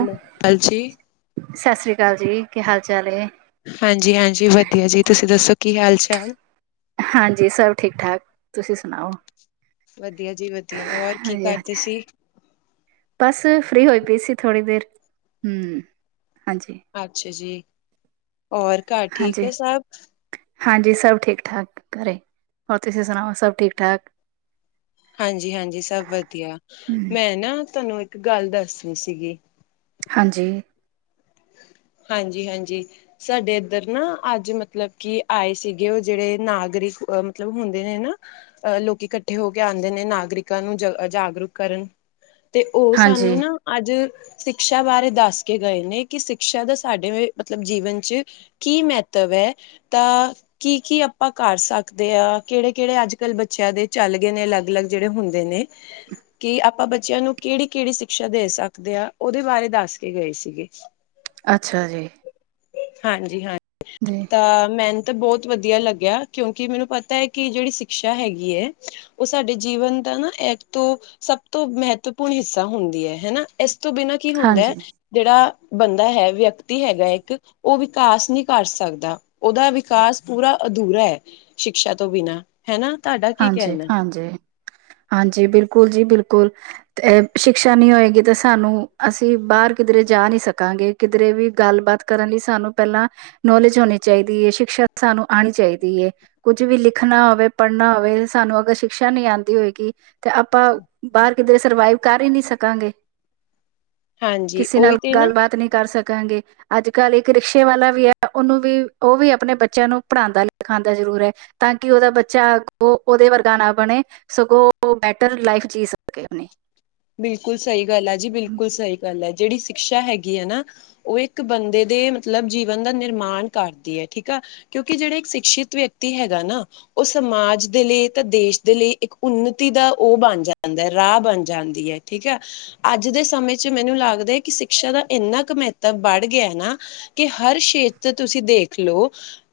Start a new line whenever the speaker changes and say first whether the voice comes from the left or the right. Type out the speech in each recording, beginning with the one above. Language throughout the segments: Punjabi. left: ਹੈਲੋ ਹਾਂਜੀ
right: ਸਤਿ ਸ੍ਰੀ ਅਕਾਲ ਜੀ, ਕੀ ਹਾਲ ਚਾਲ ਏ
left: ਹਾਂਜੀ ਹਾਂਜੀ ਵਧੀਆ ਜੀ, ਤੁਸੀਂ ਦੱਸੋ ਕੀ ਹਾਲ ਚਾਲ
right: ਹਾਂਜੀ ਸਭ ਠੀਕ ਠਾਕ ਤੁਸੀਂ ਸੁਣਾਓ
left: ਵਧੀਆ ਜੀ ਵਧੀਆ, ਹੋਰ ਕੀ
right: ਹਾਂਜੀ
left: ਕਰਦੇ
right: ਹਾਂਜੀ
left: ਸੀ
right: ਬਸ ਫ੍ਰੀ ਹੋਈ ਪਈ ਸੀ ਥੋੜ੍ਹੀ ਦੇਰ ਹੂ ਹਾਂਜੀ
left: ਅੱਛਾ ਜੀ ਹੋਰ ਘਰ ਠੀਕ
right: ਹਾਂਜੀ
left: ਹੈ ਸਬ
right: ਹਾਂਜੀ ਸਭ ਠੀਕ ਠਾਕ ਘਰੇ, ਹੋਰ ਤੁਸੀਂ ਸੁਣਾਓ ਸਭ ਠੀਕ ਠਾਕ
left: ਹਾਂਜੀ ਹਾਂਜੀ ਸਭ ਵਧੀਆ
right: ਹਮ
left: ਮੈਂ ਨਾ ਤੁਹਾਨੂੰ ਇੱਕ ਗੱਲ ਦੱਸਨੀ ਸੀਗੀ
right: ਹਾਂਜੀ
left: ਹਾਂਜੀ ਹਾਂਜੀ ਸਾਡੇ ਇੱਧਰ ਨਾ ਅੱਜ ਮਤਲਬ ਕਿ ਆਏ ਸੀਗੇ, ਉਹ ਜਿਹੜੇ ਨਾਗਰਿਕ ਮਤਲਬ ਹੁੰਦੇ ਨੇ ਨਾ ਅਹ ਲੋਕੀ ਇਕੱਠੇ ਹੋ ਕੇ ਆਉਂਦੇ ਨੇ ਨਾਗਰਿਕਾਂ ਨੂੰ ਜਾ ਜਾਗਰੂਕ ਕਰਣ ਤੇ ਉਹ ਸਾਨੂੰ
right: ਹਾਂਜੀ
left: ਨਾ ਅੱਜ ਸਿਕਸ਼ਾ ਬਾਰੇ ਦੱਸ ਕੇ ਗਏ ਨੇ ਕਿ ਸਿਕਸ਼ਾ ਦਾ ਸਾਡੇ, ਏ, ਮਤਲਬ ਜੀਵਨ ਚ' ਕੀ ਮੈਤਵ ਆ, ਤਾਂ ਕੀ- ਕੀ ਆਪਾਂ ਕਰ ਸਕਦੇ ਆ, ਕੇੜੇ ਕੇੜੇ ਅੱਜ- ਕੱਲ੍ਹ ਬੱਚੇਆਂ ਦੇ ਚੱਲ ਗਏ ਨੇ ਅਲੱਗ-ਅਲੱਗ ਜੇੜੇ ਹੁੰਦੇ ਨੇ। ਕੀ ਆਪ ਆਪਾਂ ਬੱਚੇਆਂ ਨੂੰ ਕੇੜੀ- ਕੇੜੀ ਸਿਕਸ਼ਾ ਦੇ ਸਕਦੇ ਆ, ਓਦੇ ਬਾਰੇ ਦੱਸ ਕੇ ਗਏ ਸੀਗੇ।
right: ਅੱਛਾ- ਜੀ।
left: ਹਾਂਜੀ- ਹਾਂਜੀ।
right: ਜੀ।
left: ਤਾਂ ਮੈੰਨੂੰ ਤਾ ਬੋਤ ਵਧੀਆ ਲੱਗੇਆ, ਕਿਓਕਿ ਮੈਨੂੰ ਪਤਾ ਐ ਕਿ ਜੇੜੀ ਸਿਕਸ਼ਾ ਹੈਗੀ ਏ ਓ ਸਾਡੇ ਜੀਵਨ ਦਾ ਨਾ ਏਕ ਤੋਂ ਸਭ ਤੋਂ ਮਹੱਤਵਪੂਰਨ ਹਿੱਸਾ ਹੁੰਦੀ ਆ ਹਨਾ, ਇਸ ਇਸ ਤੋਂ ਬਿਨਾਂ ਕੀ ਹੁੰਦਾ ਏ,
right: ਹਾਂਜੀ
left: ਜੇੜਾ ਬੰਦਾ ਹੈ, ਵਿਅਕਤੀ ਹੈਗਾ ਇੱਕ ਓ ਵਿਕਾਸ ਨਈ ਕਰ ਸਕਦਾ, ਓਦਾ ਵਿਕਾਸ ਪੂਰਾ ਅਧੂਰਾ ਐ। ਸ਼ਿਕਸ਼ਾ ਤੋਂ ਬਿਨਾਂ ਹੈ, ਨਾ ਤਾਡਾ ਕੀ
right: ਹਾਂਜੀ
left: ਕੈਣਾ।
right: ਹਾਂਜੀ। ਹਾਂਜੀ ਬਿਲਕੁਲ ਜੀ ਬਿਲਕੁਲ। ਤੇ ਏ ਸ਼ਿਕਸ਼ਾ ਨਈ ਹੋਏਗੀ, ਤਾਂ ਸਾਨੂੰ ਅਸੀਂ ਬਾਰ ਕਿਧਰੇ ਜਾ ਨਈ ਸਕਾਂਗੇ। ਕਿਧਰੇ ਵੀ ਗੱਲਬਾਤ ਕਰਨ ਲਈ ਸਾਨੂੰ ਪੇਲਾਂ ਨੌਲੇਜ ਹੋਣੀ ਚਾਈਦੀ ਏ, ਸ਼ਿਕਸ਼ਾ ਤਾ ਸਾਨੂੰ ਆਣੀ ਚਾਈਦੀ ਏ, ਕੁੱਝ ਵੀ ਲਿਖਣਾ ਹੋਵੇ ਪ ੜ੍ਹਨਾ ਹੋਵੇ, ਸਾਨੂੰ ਅਗਰ ਸ਼ਿਕਸ਼ਾ ਨਈ ਆਂਦੀ ਹੋਏਗੀ ਤੇ ਆਪਾਂ ਬਾਰ ਕਿਧਰੇ ਸਰਵਾਈਵ ਕਰ ਈ ਨੌਸਕਾਂਗੇ
left: ਹਾਂਜੀ
right: ਕਿਸੇ ਨਾਲ
left: ਉਹੀ ਤੇ ਨਾ
right: ਗੱਲਬਾਤ ਨਈ ਕਰ ਸਕਾਂਗੇ। ਅੱਜ -ਕੱਲ੍ਹ ਇੱਕ ਰਿਕਸ਼ੇ ਵਾਲਾ ਵੀ ਐ, ਓਨੂੰ ਵੀ, ਓ ਵੀ ਆਪਣੇ ਬੱਚੇਆਂ ਨੂੰ ਪੜ੍ਹਾਂਦਾ ਲਿਖਾਂਦਾ ਜ਼ਰੂਰ ਏ। ਤਾਂ ਕਿ ਓਦਾ ਬੱਚਾ ਚ ਕੋ ਓਦੇ ਵਰਗਾ ਨਾ ਬਣੇ, ਸਗੋਂ ਓ ਬੈਟਰ ਲਾਈਫ ਜੀਅ ਸਕੇ ਆਪਣੀ।
left: ਬਿਲਕੁਲ ਸਈ ਗੱਲ ਆ ਜੀ, ਬਿਲਕੁਲ ਸਈ ਗੱਲ ਆ, ਜੇੜੀ ਸ਼ੀਕਸ਼ਾ ਹੈਗੀ ਐ, ਨਾ ਓ ਇੱਕ ਬੰਦੇ ਦੇ ਮਤਲਬ ਜੀਵਨ ਦਾ ਨਿਰਮਾਣ ਕਰਦੀ ਐ, ਠੀਕ ਆ। ਕਿਉਂਕਿ ਜੇੜੇ ਇੱਕ ਸ਼ਿਕਸ਼ਿਤ ਵਿਅਕਤੀ ਹੈਗਾ ਨਾ ਓ ਸਮਾਜ ਦੇ ਲਈ ਤਾਂ ਦੇਸ਼ ਦੇ ਲਈ ਇੱਕ ਉੱਨਤੀ ਦਾ ਓ ਬਣ ਜਾਂਦਾ, ਰਾਹ ਬਣ ਜਾਂਦਾ। ਜੀ ਹਾ, ਠੀਕ ਆ। ਅੱਜ ਦੇ ਸਮੇਂ ਚ ਮੈਨੂੰ ਲੱਗਦਾ ਐ ਕਿ ਸਿਕਸ਼ਾ ਦਾ ਇੰਨਾ ਕ ਮਹੱਤਵ ਬੜ ਗੇਆ ਨਾ ਕੇ ਹਰ ਸ਼ੇਤਰ ਤੁਸੀਂ ਦੇਖ ਲਓ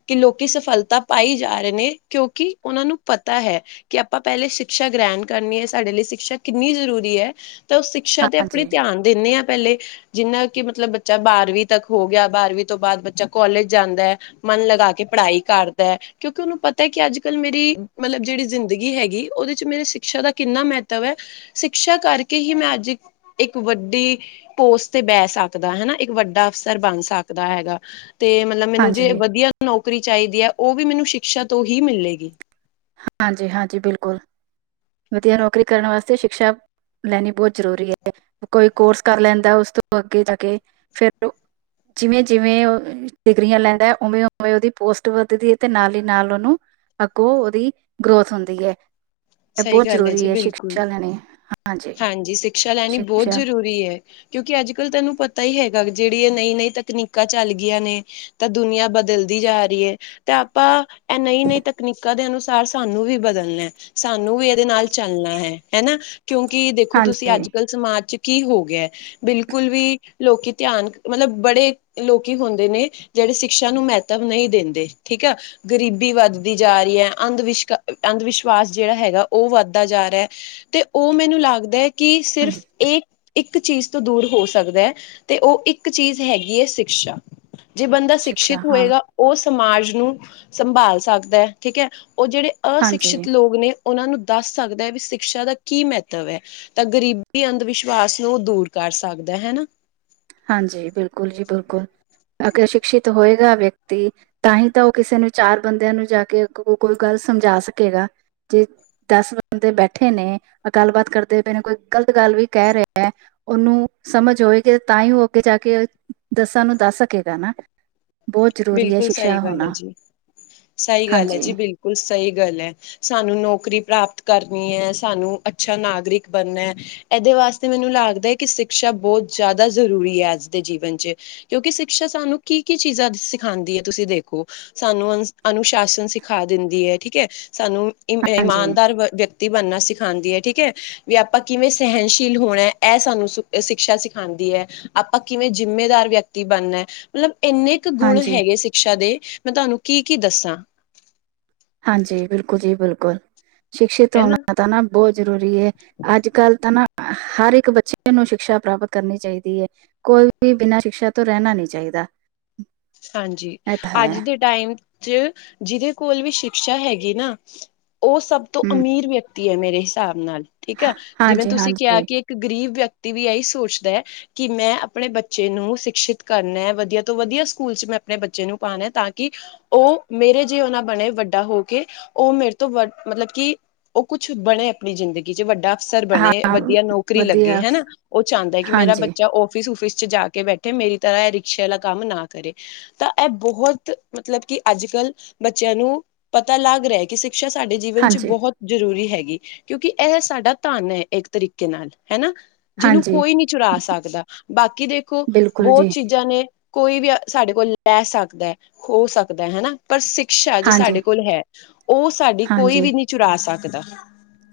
left: ਕਿ ਲੋਕੀ ਸਫਲਤਾ ਪਾਈ ਜਾ ਰਏ ਨੇ, ਕਿਓਕਿ ਓਨਾਂ ਨੂੰ ਪਤਾ ਹੈ। ਕੇ ਆਪਾਂ ਪੇਲੇ ਸ਼ਿਕਸ਼ਾ ਗ੍ਰਹਿਣ ਕਰਨੀ ਏ, ਸਾਡੇ ਲਈ ਸ਼ਿਕਸ਼ਾ ਕਿੰਨੀ ਜ਼ਰੂਰੀ ਹੁੰਦੀ ਐ, ਤਾਂ ਓ ਸਿਕਸ਼ਾ ਤੇ ਆਪਣੇ
right: ਹਾਂਜੀ
left: ਧਿਆਨ ਦਿੰਦੇ ਆ ਪੇਲੇ। ਜਿੰਨਾ ਕਿ ਮਤਲਬ ਬੱਚਾ ਬਾਰਵੀਂ ਤੱਕ ਹੋ ਗੇਆ, ਬਾਰਵੀਂ ਤੋਂ ਬਾਅਦ ਬੱਚਾ ਕੋਲਜ ਜਾਂਦਾ। ਮਨ ਲਗਾ ਕੇ ਪੜ੍ਹਾਈ ਕਰਦਾ। ਕਿਓਕਿ ਓਨੂੰ ਪਤਾ ਐ ਕਿ ਅੱਜ -ਕੱਲ੍ਹ ਮੇਰੀ ਮਤਲਬ ਜੇੜੀ ਜ਼ਿੰਦਗੀ ਹੈਗੀ, ਓਦੇ ਚ ਮੇਰੇ ਸਿਕਸ਼ਾ ਦਾ ਕਿੰਨਾ ਮੈਤਵ ਆ। ਸਿਕਸ਼ਾ ਕਰਕੇ ਹੀ ਮੈਂ ਅੱਜ ਇੱਕ, ਇੱਕ ਵੱਡੀ ਪੋਸਟ ਤੇ ਬੈ ਸਕਦਾ ਹਨਾ, ਇੱਕ ਵੱਡਾ ਅਫਸਰ ਬਣ ਸਕਦਾ ਹੈਗਾ ਤੇ ਮਤਲਬ ਮੈਨੂੰ ਜੇ
right: ਹਾਂਜੀ
left: ਵਧੀਆਂ ਨੌਕਰੀ ਚਾਈਦੀ ਐ, ਓ ਵੀ ਮੈਨੂੰ ਸ਼ਿਕਸ਼ਾ ਤੋਂ ਓਹੀ ਮਿਲੇਗੀ।
right: ਹਾਂਜੀ- ਹਾਂਜੀ ਬਿਲਕੁਲ, ਵੱਧੀਆ ਨੌਕਰੀ ਕਰਨ ਵਾਸਤੇ ਸ਼ਿਕਸ਼ਾ ਲੈਣੀ ਬੋਤ ਜ਼ਰੂਰੀ ਆ, ਕੋਈ ਕੋਰਸ ਕਰ ਲੈਂਦਾ ਉਸ ਤੋਂ ਅੱਗੇ ਦਾ ਅੱਗੇ, ਫੇਰ ਜਿਵੇਂ- ਜਿਵੇਂ ਓ ਡਿਗਰੀਆਂ ਲੈਂਦਾ, ਓਵੇਂ -ਓਵੇਂ ਓਦੀ ਪੋਸਟ ਵੱਧਦੀ ਏ, ਤੇ ਨਾਲ ਈ ਨਾਲ ਓਨੂੰ ਅੱਗੋਂ ਓਦੀ ਗਰੋਥ ਹੁੰਦੀ ਏ, ਏ
left: ਸਹੀ
right: ਬੋਤ
left: ਗੱਲ ਹੈ ਜੀ
right: ਜ਼ਰੂਰੀ ਆ
left: ਬਿਲਕੁਲ
right: ਸ਼ਿਕਸ਼ਾ ਲੈਣੀ। ਹਾਂਜੀ।
left: ਹਾਂਜੀ ਸਿਕਸ਼ਾ ਲੈਣੀ ਬਹੁਤ
right: ਸਿਕਸ਼ਾ
left: ਜ਼ਰੂਰੀ ਹੈ। ਕਿਉਂਕਿ ਅੱਜ ਕੱਲ ਤੈਨੂੰ ਪਤਾ ਹੀ ਹੈਗਾ ਜਿਹੜੀ ਨਹੀਂ ਨਹੀਂ ਤਕਨੀਕਾਂ ਚੱਲ ਗਈਆਂ ਨੇ। ਤਾਂ ਦੁਨੀਆਂ ਬਦਲਦੀ ਜਾ ਰਹੀ ਹੈ। ਤੇ ਆਪਾਂ ਇਹ ਨਈ ਨਈ ਤਕਨੀਕਾਂ ਦੇ ਅਨੁਸਾਰ ਸਾਨੂੰ ਵੀ ਬਦਲਣਾ। ਸਾਨੂੰ ਵੀ ਇਹਦੇ ਨਾਲ ਚੱਲਣਾ ਹੈ ਹਨਾ ਕਿਉਂਕਿ ਦੇਖੋ ਤੁਸੀਂ
right: ਹਾਂਜੀ
left: ਅੱਜ ਕੱਲ ਸਮਾਜ ਚ ਕੀ ਹੋ ਗਿਆ। ਬਿਲਕੁਲ ਵੀ ਲੋਕੀ ਧਿਆਨ ਮਤਲਬ ਬੜੇ ਲੋਕੀ ਹੁੰਦੇ ਨੇ। ਜਿਹੜੇ ਸ਼ਿਕਸ਼ਾ ਨੂੰ ਮਹੱਤਵ ਨਹੀਂ ਦਿੰਦੇ ਠੀਕ ਆ। ਗ਼ਰੀਬੀ ਵੱਧਦੀ ਜਾ ਰਹੀ ਹੈ ਅੰਧ ਵਿਸ਼ ਅੰਧ ਵਿਸ਼ਵਾਸ ਜਿਹੜਾ ਹੈਗਾ ਉਹ ਵੱਧਦਾ ਜਾ ਰਿਹਾ ਹੈ। ਤੇ ਉਹ ਮੈਨੂੰ ਲੱਗਦਾ ਹੈ ਕਿ
right: ਹਾਂਜੀ
left: ਸਿਰਫ ਇਹ ਇੱਕ ਇੱਕ ਚੀਜ਼ ਤੋਂ ਦੂਰ ਹੋ ਸਕਦਾ ਹੈ ਤੇ ਉਹ ਇੱਕ ਚੀਜ਼ ਹੈਗੀ ਹੈ ਸਿਕਸ਼ਾ। ਜੇ ਬੰਦਾ
right: ਸਿਕਸ਼ਾ
left: ਸ਼ਿਕਸ਼ਿਤ
right: ਹਾਂ
left: ਹੋਏਗਾ। ਉਹ ਸਮਾਜ ਨੂੰ ਸੰਭਾਲ ਸਕਦਾ ਹੈ ਠੀਕ ਹੈ ਉਹ ਜਿਹੜੇ
right: ਹਾਂਜੀ
left: ਅਸ਼ਿਕਸ਼ਿਤ ਲੋਕ ਨੇ। ਉਹਨਾਂ ਨੂੰ ਦੱਸ ਸਕਦਾ ਹੈ ਵੀ ਸਿਕਸ਼ਾ ਦਾ। ਕੀ ਮਹੱਤਵ ਹੈ ਤਾਂ ਗ਼ਰੀਬੀ ਅੰਧ ਵਿਸ਼ਵਾਸ ਨੂੰ ਉਹ ਦੂਰ ਕਰ ਸਕਦਾ ਹਨਾ।
right: ਹਾਂਜੀ ਬਿਲਕੁਲ ਜੀ ਬਿਲਕੁਲ ਅੱਗੇ ਸ਼ਿਕਸ਼ਿਤ ਹੋਏਗਾ ਵਿਅਕਤੀ। ਤਾਂ ਹੀ ਤਾਂ ਉਹ ਕਿਸੇ ਨੂੰ ਚਾਰ ਬੰਦਿਆਂ ਨੂੰ ਜਾ ਕੇ ਕੋਈ ਗੱਲ ਸਮਝਾ ਸਕੇਗਾ ਜੇ ਦਸ ਬੰਦੇ ਬੈਠੇ ਨੇ ਗੱਲਬਾਤ ਕਰਦੇ ਪਏ ਨੇ ਕੋਈ ਗ਼ਲਤ ਗੱਲ ਵੀ ਕਹਿ ਰਿਹਾ ਹੈ। ਉਹਨੂੰ ਸਮਝ ਹੋਵੇਗੀ ਤਾਂ ਹੀ ਉਹ ਅੱਗੇ ਜਾ ਕੇ ਦੱਸਾਂ ਨੂੰ ਦੱਸ ਸਕੇਗਾ ਨਾ। ਬਹੁਤ ਜ਼ਰੂਰੀ ਹੈ
left: ਬਿਲਕੁਲ ਸਹੀ
right: ਸਿਕਸ਼ਾ
left: ਗੱਲ ਹੈ
right: ਹੋਣਾ
left: ਜੀ ਸਹੀ ਗੱਲ ਹੈ
right: ਹਾਂਜੀ
left: ਜੀ ਬਿਲਕੁਲ ਸਹੀ ਗੱਲ ਹੈ। ਸਾਨੂੰ ਨੌਕਰੀ ਪ੍ਰਾਪਤ ਕਰਨੀ ਹੈ ਸਾਨੂੰ ਅੱਛਾ ਨਾਗਰਿਕ ਬਣਨਾ। ਇਹਦੇ ਵਾਸਤੇ ਮੈਨੂੰ ਲੱਗਦਾ ਹੈ ਕਿ ਸਿਕਸ਼ਾ ਬਹੁਤ ਜ਼ਿਆਦਾ ਜ਼ਰੂਰੀ ਹੈ ਅੱਜ ਦੇ ਜੀਵਨ ' ਕਿਉਂਕਿ ਸਿਕਖਸ਼ਾ ਸਾਨੂੰ ਕੀ ਕੀ ਚੀਜ਼ਾਂ ਸ ਸਿਖਾਉਦੀ ਹੈ ਤੁਸੀਂ ਦੇਖੋ ਸਾਨੂੰ ਅਨ ਅਨੁਸ਼ਾਸਨ ਸਿਖਾ ਦਿੰਦੀ ਹੈ ਠੀਕ ਹੈ ਸਾਨੂੰ।
right: ਹਾਂਜੀ
left: ਇਮਾਨਦਾਰ ਵਿਅਕਤੀ ਬਣਨਾ ਸਿਖਾਉਂਦੀ ਹੈ ਠੀਕ ਹੈ। ਵੀ ਆਪਾਂ ਕਿਵੇਂ ਸਹਿਣਸ਼ੀਲ ਹੋਣਾ ਇਹ ਸਾਨੂੰ ਸਿਕਸ਼ਾ ਸਿਖਾਉਂਦੀ ਹੈ। ਆਪਾਂ ਕਿਵੇਂ ਜਿੰਮੇਦਾਰ ਵਿਅਕਤੀ ਬਣਨਾ ਮਤਲਬ ਇੰਨੇ ਗੁਣ
right: ਹਾਂਜੀ
left: ਹੈਗੇ ਸ਼ਿਕਸ਼ਾ ਦੇ ਮੈਂ ਤੁਹਾਨੂੰ ਕੀ ਕੀ ਦੱਸਾਂ
right: ਹਾਂਜੀ ਬਿਲਕੁਲ ਜੀ ਬਿਲਕੁਲ ਸ਼ਿਕਸ਼ਿਤ
left: ਹਨਾ
right: ਹੋਣਾ ਤਾਂ ਨਾ ਬਹੁਤ ਜ਼ਰੂਰੀ ਹੈ। ਅੱਜ ਕੱਲ ਤਾਂ ਨਾ ਹਰ ਇੱਕ ਬੱਚੇ ਨੂੰ ਸ਼ਿਕਸ਼ਾ ਪ੍ਰਾਪਤ ਕਰਨੀ ਚਾਹੀਦੀ ਹੈ। ਕੋਈ ਵੀ ਬਿਨਾ ਸ਼ਿਕਸ਼ਾ ਤੋਂ ਰਹਿਣਾ ਨਹੀਂ ਚਾਹੀਦਾ-
left: ਹਾਂਜੀ
right: ਇਹ ਤਾਂ ਹੈ
left: ਅੱਜ ਦੇ ਟਾਈਮ- ਜਿਹਦੇ ਕੋਲ ਵੀ ਸ਼ਿਕਸ਼ਾ ਹੈਗੀ ਨਾ ਉਹ ਸਭ ਤੋ
right: ਹਮ
left: ਅਮੀਰ ਵਿਅਕ ਤੀ ਹੈ। ਮੇਰੇ ਹਿਸਾਬ ਨਾਲ ਠੀਕ ਹੈ। ਜਿਵੇਂ
right: ਹਾਂਜੀ
left: ਤੁਸੀਂ ਕਿਹਾ
right: ਹਾਂਜੀ
left: ਕਿ ਇੱਕ ਗਰੀਬ ਵਿਅਕਤੀ ਵੀ ਇਹੀ ਸੋਚਦਾ ਐ। ਕਿ ਮੈ ਆਪਣੇ ਬੱਚੇ ਨੂੰ ਸ਼ਿਕਸ਼ਿਤ ਕਰਨਾ ਵਧੀਆ ਤੋ ਵਧੀਆ- ਸਕੂਲ 'ਚ ਮੈ ਆਪਣੇ ਬੱਚੇ ਨੂੰ ਪਾਉਣਾ ਤਾਂ ਕਿ- ਉਹ ਮੇਰੇ ਜੇ ਉਹਨਾ ਬਣੇ ਵਡਾ ਹੋ ਕੇ ਉਹ ਮੇਰੇ ਤੋ ਵ ਮਤਲਬ ਕਿ- ਉਹ ਕੁੱਛ ਬਣੇ- ਆਪਣੀ ਜ਼ਿਦਗੀ 'ਚ ਵੱਡਾ ਅਫਸਰ ਬਣੇ
right: ਹਾਂ
left: ਵਧੀਆ ਨੌਕਰੀ ਲਗੇ
right: ਵਧੀਆ
left: ਹਨਾ ਉਹ ਚਾਹੁੰਦਾ ਕਿ ਮੇਰਾ
right: ਹਾਂਜੀ
left: ਬੱਚਾ ਉਹ- ਆਫਿਸ ਆਫਿਸ 'ਚ ਜਾ ਕੇ ਬੈਠੇ ਮੇਰੀ ਤਰ੍ਹਾਂ ਇਹ ਰਿਕਸ਼ ਵਾਲਾ ਕੰਮ ਨਾ- ਕਰੇ ਤਾਂ ਇਹ ਬਹੁਤ ਮਤਲਬ ਕਿ ਅੱਜ ਕੱਲ ਬੱਚਿਆਂ ਨੂੰ- ਪਤਾ ਲੱਗ ਰਿਹਾ ਕਿ ਸ਼ਿਕਸ਼ਾ ਸਾਡੇ ਜੀਵਨ 'ਚ
right: ਹਾਂਜੀ
left: ਬਹੁਤ- ਜਰੂਰੀ ਹੈਗੀ ਕਿਉਂਕਿ ਇਹ ਸਾਡਾ ਧਨ ਹੈ। ਇੱਕ ਤਰੀਕੇ ਨਾਲ ਹਨਾ- ਜਿਹਨੂੰ
right: ਹਾਂਜੀ
left: ਕੋਈ ਨਹੀਂ ਚੁਰਾ ਸਕਦਾ ਬਾਕੀ ਦੇਖੋ
right: ਬਿਲਕੁਲ
left: ਬਹੁਤ
right: ਜੀ
left: ਚੀਜਾ ਨੇ ਕੋਈ ਵੀ- ਸਾਡੇ ਕੋਲ ਲੈ ਸਕਦਾ ਖੋਹੋੋ ਸਕਦਾ ਹਨਾ- ਪਰ ਸਿਕਸ਼ਾ ਜੇ
right: ਹਾਂਜੀ
left: ਸਾਡੇ ਕੋਲ ਹੈ। ਉਹ ਸਾਡੀ ਕੋਈ
right: ਹਾਂਜੀ
left: ਵੀ ਨਹੀ ਚੁਰਾ ਸਕਦਾ-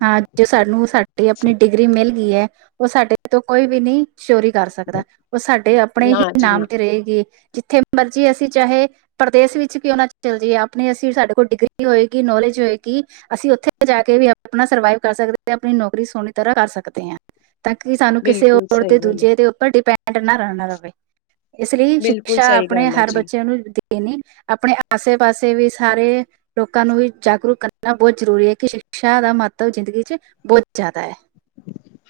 right: ਹਾਂ ਜੋ ਸਾਨੂੰ ਸਾਡੀ ਆਪਣੀ ਡਿਗਰੀ ਮਿਲ ਗਈ ਹੈ। ਉਹ ਸਾਡੇ ਤੋ ਕੋਈ ਵੀ ਨਹੀ ਚੋਰੀ ਕਰ ਸਕਦਾ - ਸਕਦਾ ਉਹ ਸਾਡੇ ਆਪਣੇ ਹੀ
left: ਨਾ ਜੀ
right: ਨਾਮ
left: ਨਾ
right: ਤੇ ਰਹੇਗੀ ਜਿਥੇ ਮਰਜੀ ਅਸੀ ਚਾਹੇ- ਪਰਦੇਸ ਵਿਚ ਕਿਉ ਨਾ ਚਲਾ ਜਾਈਏ ਆਪਣੀ ਅਸੀ ਸਾਡੇ ਕੋਲ ਡਿਗਰੀ ਹੋਏਗੀ ਨੋਲੇਜ ਹੋਏਗੀ- ਅਸੀ ਉਥੇ ਜਾ ਕੇ ਵੀ ਆਪਣਾ ਸਰਵਾਈਵ ਕਰ ਸਕਦੇ ਹ ਆਪਣੀ ਨੋਕਰੀ ਸੋਹਣੀ ਤਰ੍ਹਾਂ ਕਰ ਸਕਦੇ ਹਾਂ। ਤਾਂ ਕਿ ਸਾਨੂੰ ਕਿਸੇ
left: ਬਿਲਕੁਲ
right: ਹੋਰ
left: ਸਹੀ
right: ਤੇ
left: ਗੱਲ ਹੈ
right: ਦੂਜੇ ਦੇ ਉਪਰ ਡਿਪੈਡ ਨਾ ਰਹਿਣਾ ਪਵੇ - ਇਸ ਲਈ
left: ਬਿਲਕੁਲ
right: ਸ਼ਿਕਸ਼ਾ
left: ਸਹੀ
right: ਆਪਣੇ
left: ਗੱਲ ਹੈ
right: ਹਰ
left: ਜੀ
right: ਬੱਚਿਆਂ ਨੂੰ- ਨ ਆਪਣੇ ਆਸੇ ਪਾਸੇ ਵੀ ਸਾਰੇ- ਲੋਕਾ ਨੂੰ ਵੀ ਜਾਗਰੂਕ ਕਰਨਾ ਬਹੁਤ ਜਰੂਰੀ ਹੈ। ਕਿ ਸ਼ਿਕਸ਼ਾ ਦਾ ਮਹੱਤਵ ਜਿਦਗੀ -ਚ ਬਹੁਤ ਜਿਆਦਾ ਹੈ।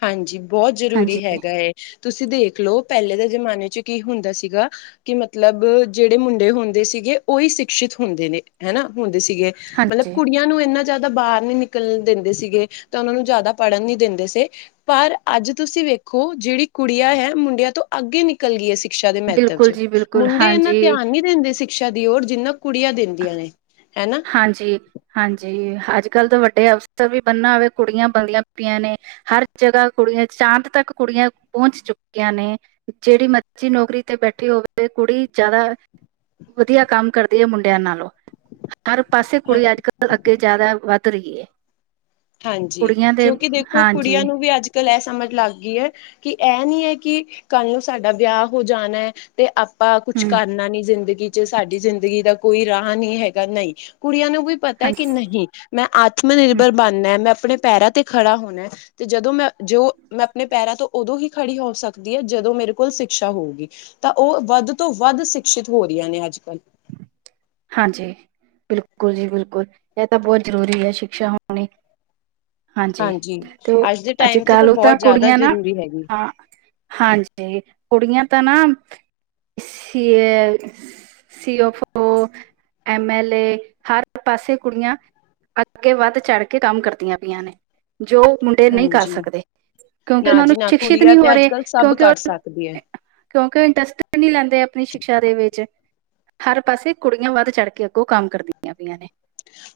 left: ਹਾਂਜੀ ਬਹੁਤ
right: ਹਾਂਜੀ
left: ਜਰੂਰੀ ਹੈਗਾ ਹ ਤੁਸੀ ਦੇਖ ਲਓ ਪਹਿਲੇ ਦੇ ਜਮਾਨੇ 'ਚ ਕੀ ਹੁੰਦਾ ਸੀਗਾ। ਕਿ ਮਤਲਬ ਜਿਹੜੇ ਮੁੰਡੇ ਹੁੰਦੇ ਸੀਗੇ ਉਹੀ ਸ਼ਿਕਸ਼ਿਤ ਹੁੰਦੇ ਨੇ ਹਨਾ ਹੁੰਦੇ ਸੀਗੇ- ਮਤਲਬ
right: ਹਾਂਜੀ
left: ਕੁੜੀਆਂ ਨੂੰ ਇੰਨਾ ਜਿਆਦਾ ਬਾਹਰ ਨੀ ਨਿਕਲਣ ਦਿੰਦੇ ਸੀਗੇ ਤੇ ਉਹਨਾ ਨੂੰ ਜਿਆਦਾ ਪੜਨ ਨੀ ਦਿੰਦੇ ਸੀ। ਪਰ ਅਜ ਤੁਸੀ ਵੇਖੋ ਜਿਹੜੀ ਕੁੜੀਆਂ ਹੈ। ਮੁੰਡਿਆਂ ਤੋ- ਅੱਗੇ ਨਿਕਲ ਗਈ ਹੈ। ਸਿਕਸ਼ਾ ਦੇ ਮਹੱਤਵ
right: ਬਿਲਕੁਲ
left: 'ਚ
right: ਜੀ ਬਿਲਕੁਲ
left: ਮੁੰਡੇ ਇਨਾ
right: ਹਾਂਜੀ
left: ਧਿਆਨ ਨੀ ਦਿੰਦੇ ਸਿਕਸ਼ਾ ਦੀ ਔਰ ਜਿਨਾ- ਕੁੜੀਆਂ ਦਿੰਦੀਆਂ ਨੇ ਹਨਾ-
right: ਹਾਂਜੀ- ਹਾਂਜੀ ਅਜ ਕਲ ਤਾਂ ਵਡੇ ਅਫਸਰ ਵੀ ਬਣਨਾ ਹੋਵੇ ਕੁੜੀਆਂ ਬਣਦੀਆਂ ਪਈਆਂ ਨੇ- ਹਰ ਜਗ੍ਹਾ ਕੁੜੀਆਂ ਚਾਂਦ ਤਕ ਕੁੜੀਆਂ ਪਹੁੰਚ ਚੁੱਕੀਆਂ ਨੇ- ਜਿਹੜੀ ਮਰਜ਼ੀ ਨੋਕਰੀ ਤੇ ਬੈਠੀ ਹੋਵੇ ਕੁੜੀ ਜਿਆਦਾ- ਵਧੀਆ ਕਮ ਕਰਦੀ ਹੈ। ਮੁੰਡਿਆਂ ਨਾਲੋ- ਹਰ ਪਾਸੇ ਕੁੜੀ ਅਜ ਕਲ ਅਗੇ ਜਿਆਦਾ ਵੱਧ ਰਹੀ ਏ।
left: ਹਾਂਜੀ ਕਿਉਕਿ ਦੇਖੋ ਕੁੜੀਆਂ ਨੂੰ ਵੀ ਅਜ ਕਲ ਇਹ ਸਮਝ ਲਗ ਗਈ ਐ। ਕਿ ਇਹ ਨੀ ਐ। ਕਿ ਕਲ ਨੂੰ ਸਾਡਾ ਵਿਆਹ ਹੋ ਜਾਣਾ ਐ ਤੇ- ਆਪਾ ਕੁਛ
right: ਹੂੰ
left: ਕਰਨਾ ਨੀ ਜਿਦਗੀ 'ਚ ਸਾਡੀ ਜਿਦਗੀ ਦਾ ਕੋਈ ਰਾਹ ਨੀ ਹੈਗਾ ਨਹੀ ਕੁੜੀਆਂ ਨੂੰ ਵੀ- ਪਤਾ
right: ਹਾਂਜੀ
left: ਕਿ ਨਹੀ ਮੈ ਆਤਮ
right: ਹੂੰ
left: ਨਿਰਭਰ ਬਣਨਾ ਮੈ ਆਪਣੇ ਪੈਰਾਂ ਤੇ ਖੜਾ ਹੋਣਾ ਤੇ ਜਦੋ ਮੈ- ਜੇ ਮੈ ਆਪਣੇ ਪੈਰਾਂ ਤੋ ਉਦੋ ਹੀ ਖੜੀ ਹੋ ਸਕਦੀ ਆਂ। ਜਦੋ ਮੇਰੇ ਕੋਲ ਸਿਕਸ਼ਾ ਹੋਊਗੀ- ਤਾਂ ਉਹ ਵਧ ਤੋ ਵਧ ਸ਼ਿਕਸ਼ਿਤ ਹੋ ਰਹੀਆਂ ਨੇ ਅਜ ਕਲ-
right: ਹਾਂਜੀ ਬਿਲਕੁਲ ਜੀ ਬਿਲਕੁਲ ਇਹ ਤਾਂ ਬਹੁਤ ਜਰੂਰੀ ਹੈ ਸ਼ਿਕਸ਼ਾ ਹੋਣੀ- ਹਾਂਜੀ ਤੇ ਉਹ
left: ਅੱਜ ਦੇ ਟਾਈਮ ਤੇ
right: ਅਜਕਲ ਤਾਂ
left: ਬਹੁਤ ਜ਼ਿਆਦਾ
right: ਕੁੜੀਆਂ ਨਾ
left: ਜ਼ਰੂਰੀ ਹੈਗੀ
right: ਹਾਂ- ਹਾਂਜੀ ਕੁੜੀਆਂ ਤਾਂ ਨਾ- ਸੀਫ ਐਮ ਐਲ ਏ ਹਰ ਪਾਸੇ ਕੁੜੀਆਂ- ਅਗੇ ਵਧ ਚੜ ਕੇ ਕਮ ਕਰਦੀਆਂ ਪਈਆਂ ਨੇਜੋ ਮੁੰ- [unintelligible] ਨਹੀ ਕਰ
left: ਹਾਂਜੀ
right: ਸਕਦੇ ਕਿਉਕਿ
left: ਨਾ
right: ਉਹਨਾ ਨੂੰ
left: ਜੀ ਨਾ
right: ਸ਼ਿਕਸ਼ਿਤ
left: ਕੁੜੀਆਂ
right: ਨਹੀ ਹੋ
left: ਤੇ ਅੱਜ
right: ਰਹੇ
left: ਕੱਲ ਸਭ
right: ਕਿਉਕਿ
left: ਕਰ
right: ਉਹ-
left: ਸਕਦੀ ਹੈ
right: ਕਿਉਕਿ ਉਹ ਇੰਟਰਸਟ ਨਹੀ ਲੈਦੇ ਆਪਣੀ ਸ਼ਿਕਸ਼ਾ ਦੇ ਵਿਚ ਹਰ ਪਾਸੇ- ਕੁੜੀਆਂ ਵਧ ਚੜ ਕੇ ਅੱਗੋ ਕਮ ਕਰਦੀਆਂ ਪਈਆਂ ਨੇ-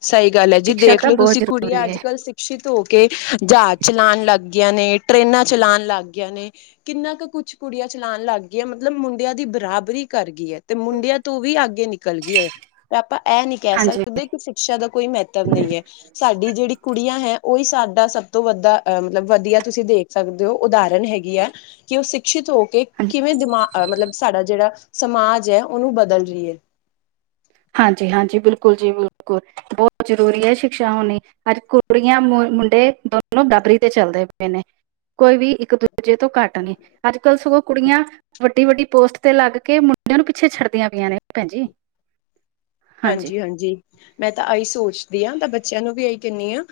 left: ਸਹੀ ਗਲ ਹੈ। ਜੀ
right: ਸਿੱਖਿਆ
left: ਦੇਖ
right: ਤਾਂ
left: ਲਓ
right: ਬਹੁਤ
left: ਤੁਸੀ
right: ਜ਼ਰੂਰੀ
left: ਕੁੜੀਆਂ
right: ਹੈ
left: ਅਜ ਕਲ ਸਿੱਖ- ਸਿਕਸ਼ਿਤ ਹੋ ਕੇ ਜਹਾਜ਼ ਚਲਾਉਣ ਲੱਗ ਗਆਂ ਨੇ ਟ੍ਰਰੇਨਾਂ ਚਲਾਉਣ ਲੱਗ ਗਆਂ ਨੇ ਕਿੰਨਾ ਕੁ ਕੁਛ ਕੁੜੀਆਂ ਚਲਾਉਣ ਲੱਗ ਗਈਆਂ ਮਤਲਬ ਮੁੰਡਿਆਂ ਦੀ ਬਰਾਬਰੀ ਕਰ ਗਈ ਐਂ ਤੇ ਮੁੰਡਿਆਂ ਤੋਂ ਵੀ ਅੱਗੇ ਨਿਕਲ ਗਈਆਂ ਤਾਂ ਆਪਾਂ ਅਹ ਨੀ ਕਹਿ
right: ਹਾਂਜੀ
left: ਸਕਦੇ ਦੇ ਕਿ ਸ਼ਿਕਸ਼ਾ ਦਾ ਕੋਈ ਮਹੱਤਵ ਨਈ ਐ ਸਾਡੀ ਜਿਹੜੀ ਕੁੜੀਆਂ ਹੈ ਉਹੀ ਸਾਡਾ ਸਭ ਤੋਂ ਵੱਧਾ ਅ ਮਤਲਬ ਵਧੀਆ ਤੁਸੀਂ ਦੇਖ ਸਕਦੇ ਹੋ ਉਦਾਹਰਨ ਹੈਗੀ ਐ ਕਿ ਉਹ ਸ਼ਿਕਸ਼ਿਤ ਹੋ ਕਿ
right: ਹਾਂਜੀ,
left: ਕਿਵੇਂ ਦਿਮਾ ਮਤਲਬ ਸਾਡਾ ਜਿਹੜਾ ਸਮਾਜ ਐ ਉਹਨੂੰ ਬਦਲ ਰਹੀਏ
right: ਹਾਂਜੀ ਹਾਂਜੀ ਬਿਲਕੁਲ ਜੀ ਬਿਲਕੁਲ ਬਹੁਤ ਜ਼ਰੂਰੀ ਐ ਸ਼ਿਕਸ਼ਾ ਹੋਣੀ ਅੱਜ ਕੁੜੀਆਂ ਮੁੰਡੇ ਦੋਨੋ ਬਰਾਬਰੀ ਤੇ ਚੱਲਦੇ ਪਏ ਨੇ ਕੋਈ ਵੀ ਇੱਕ ਦੂਜੇ ਤੋਂ ਘੱਟ ਨੇ ਅੱਜ ਕੱਲ ਸਗੋਂ ਕੁੜੀਆਂ ਵੱਡੀ-ਵੱਡੀ ਪੋਸਟ ਤੇ ਲੱਗ ਕੇ ਮੁੰਡੇਆਂ ਨੂੰ ਪੀਛੇ ਛੱਡਦੀਆਂ ਪਈਆਂ ਨੇ ਭੈਣਜੀ।
left: ਹਾਂਜੀ-ਹਾਂਜੀ ਮੈਂ ਤਾਂ ਆਈ ਸੋਚਦੀ ਹਾਂ ਤਾਂ ਬੱਚੇਆਂ ਨੂੰ ਵੀ ਆਈ ਕੈਨੀ ਆ,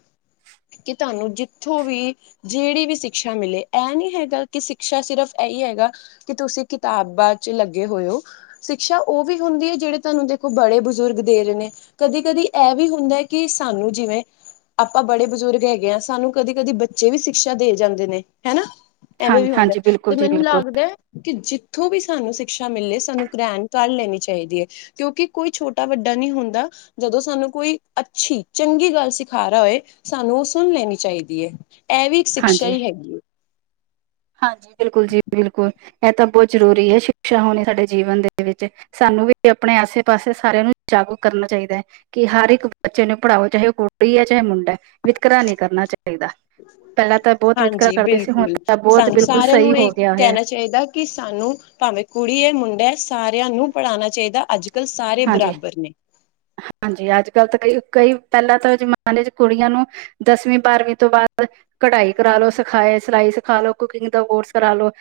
left: ਕੀ ਧਾਨੂੰ ਜੀਥੋਂ ਵੀ ਜੇੜੀ ਵੀ ਸੀਕਛਾ ਮੀਲੇ ਐ ਨੀ ਹੈਗਾ ਕੀ ਸੀਕਛਾ ਸੀਰਫ ਐਈ ਹੈਗਾ ਕੇ ਤੁਸੀਂ ਕੇਤਾ ਬਾ ਚ ਲੱਗੇ ਹੋਏ ਓ ਸੀਕਛਾ ਓ ਵੀ ਹੁੰਦੀ ਏ ਜੇੜੇ ਧਾਨੂੰ ਦੇਖੋ ਬੜੇ ਬ ਜ਼ੁਰਗ ਦੇ ਰਏ ਨੇ, ਕਦੀ-ਕਦੀ ਐ ਵੀ ਹੁੰਦਾ ਕੇ ਸਾਨੂੰ ਜੀਵੇਂ ਆਪਾਂ ਬੜੇ ਬਜ਼ੁਰਗ ਹੈਗੇ ਆਂ ਸਾਨੂੰ ਕਦੀ-ਕਦੀ ਬੱਚੇ ਵੀ ਸੀਕਛਾ ਦੇ ਜਾਂਦੇ ਨੇ ਹੈਨਾ,
right: ਹਾਂ
left: ਐਵੇਂ ਵੀ ਹੁੰਦਾ ਆ,
right: ਹਾਂਜੀ ਬਿਲਕੁਲ
left: ਤੇ
right: ਜੀ
left: ਮੈਨੂੰ
right: ਬਿਲਕੁਲ
left: ਲੱਗਦੈ ਕੇ ਜੀਥੋਂ ਵੀ ਸਾਨੂੰ ਸੀਕਛਾ ਮੀਲੇ ਸਾਨੂੰ ਗ੍ਰੈਣ ਕਰ ਲੇਣੀ ਚਾਈਦੀ ਏ, ਕੇਓਂਕੀ ਕੋਈ ਛੋ ਟਾ ਵੱਡਾ ਨੀ ਹੁੰਦਾ, ਜਦੋਂ ਸਾਨੂੰ ਕੋਈ ਅੱਛੀ, ਚੰਗੀ ਗੱਲ ਸੀਖਾ ਰਾ ਹੋਏ ਸਾਨੂੰ ਓ ਸੁਣ ਲੇਣੀ ਚਾਈਦੀ ਏ, ਐ ਵੀ ਇੱਕ ਸੀਕਛਾ
right: ਹਾਂਜੀ
left: ਈ ਹੈਗੀ ਏ।
right: ਹਾਂਜੀ ਬੇਲਕੁਲ ਜੀ ਬੇਲਕੁਲ, ਐ ਤਾਂ ਬਹੁਤ ਜ਼ਰੂਰੀ ਐ ਛੀਕਛਾ ਹੋਣੀ ਸਾਡੇ ਜੀਵਨ ਦੇ ਵੇਚ। ਸਾਨੂੰ ਵੀ ਆਪਣੇ ਆਸੇ-ਪਾਸੇ ਸਾਰੇਆਂ ਨੂੰ ਜਾਗੂ ਕਰਨਾ ਚਾਈਦਾ ਐ। ਕੀ ਹਾਰੇਕ ਬੱਚੇ ਨੂੰ ਪੜਾਓ ਚਾਹੇ ਓ ਕੁਟੀ ਐ ਚਾਹੇ ਮੁੰਡਾ ਐ। ਵਿਤਕਰਾ ਨੀ ਕਰਨਾ ਚਾਈਦਾ, ਪੈਂਲਾਂ ਤਾਂ ਬੋਤ ਵਿਤਕਰਾ
left: ਹਾਂਜੀ
right: ਕਰਦੇ ਸੀ ਹੁਣ
left: ਬਿਲਕੁਲ
right: ਤਾਂ ਬਹੁਤ
left: ਸਾਨੂੰ
right: ਬਿਲਕੁਲ
left: ਸਾਰੇਆਂ
right: ਸਹੀ
left: ਨੂੰ ਏ
right: ਹੋ ਗਿਆ ਹੋਇਆ
left: ਕੈਂਣਾ ਚਾ ਚਾਈਦਾ ਕੀ ਸਾਨੂੰ, ਭਾਵੇਂ ਕੁੜੀ ਏ ਮੁੰਡਾ ਏ ਸਾਰੇਆਂ ਨੂੰ ਪੜਾਣਾ ਚਾਈਦਾ ਅੱਜ ਏ ਸਾਰੇ
right: ਹਾਂਜੀ
left: ਬਰਾਬਰ ਨੇ।
right: ਹਾਂਜੀ ਅੱਜ-ਕੱਲ ਤਾਂ ਕਈ, ਕਈ ਪੈਲਾਂ ਤਾਂ ਜ਼ਮਾਨੇ ਚ ਕੁੜੀਆਂ ਨੂੰ ਦਸਵੀਂ ਬਾਰਵੀਂ ਤੋਂ ਬਾਦ ਕਢਾਈ ਕਰਾਲੋ ਸਖਾਏ ਸਲਾਈ ਸਖਾ ਲੋ ਕੁਕੀਂਗ ਦਾ ਕੋਰਸ ਕਰਾਲ ਲੋ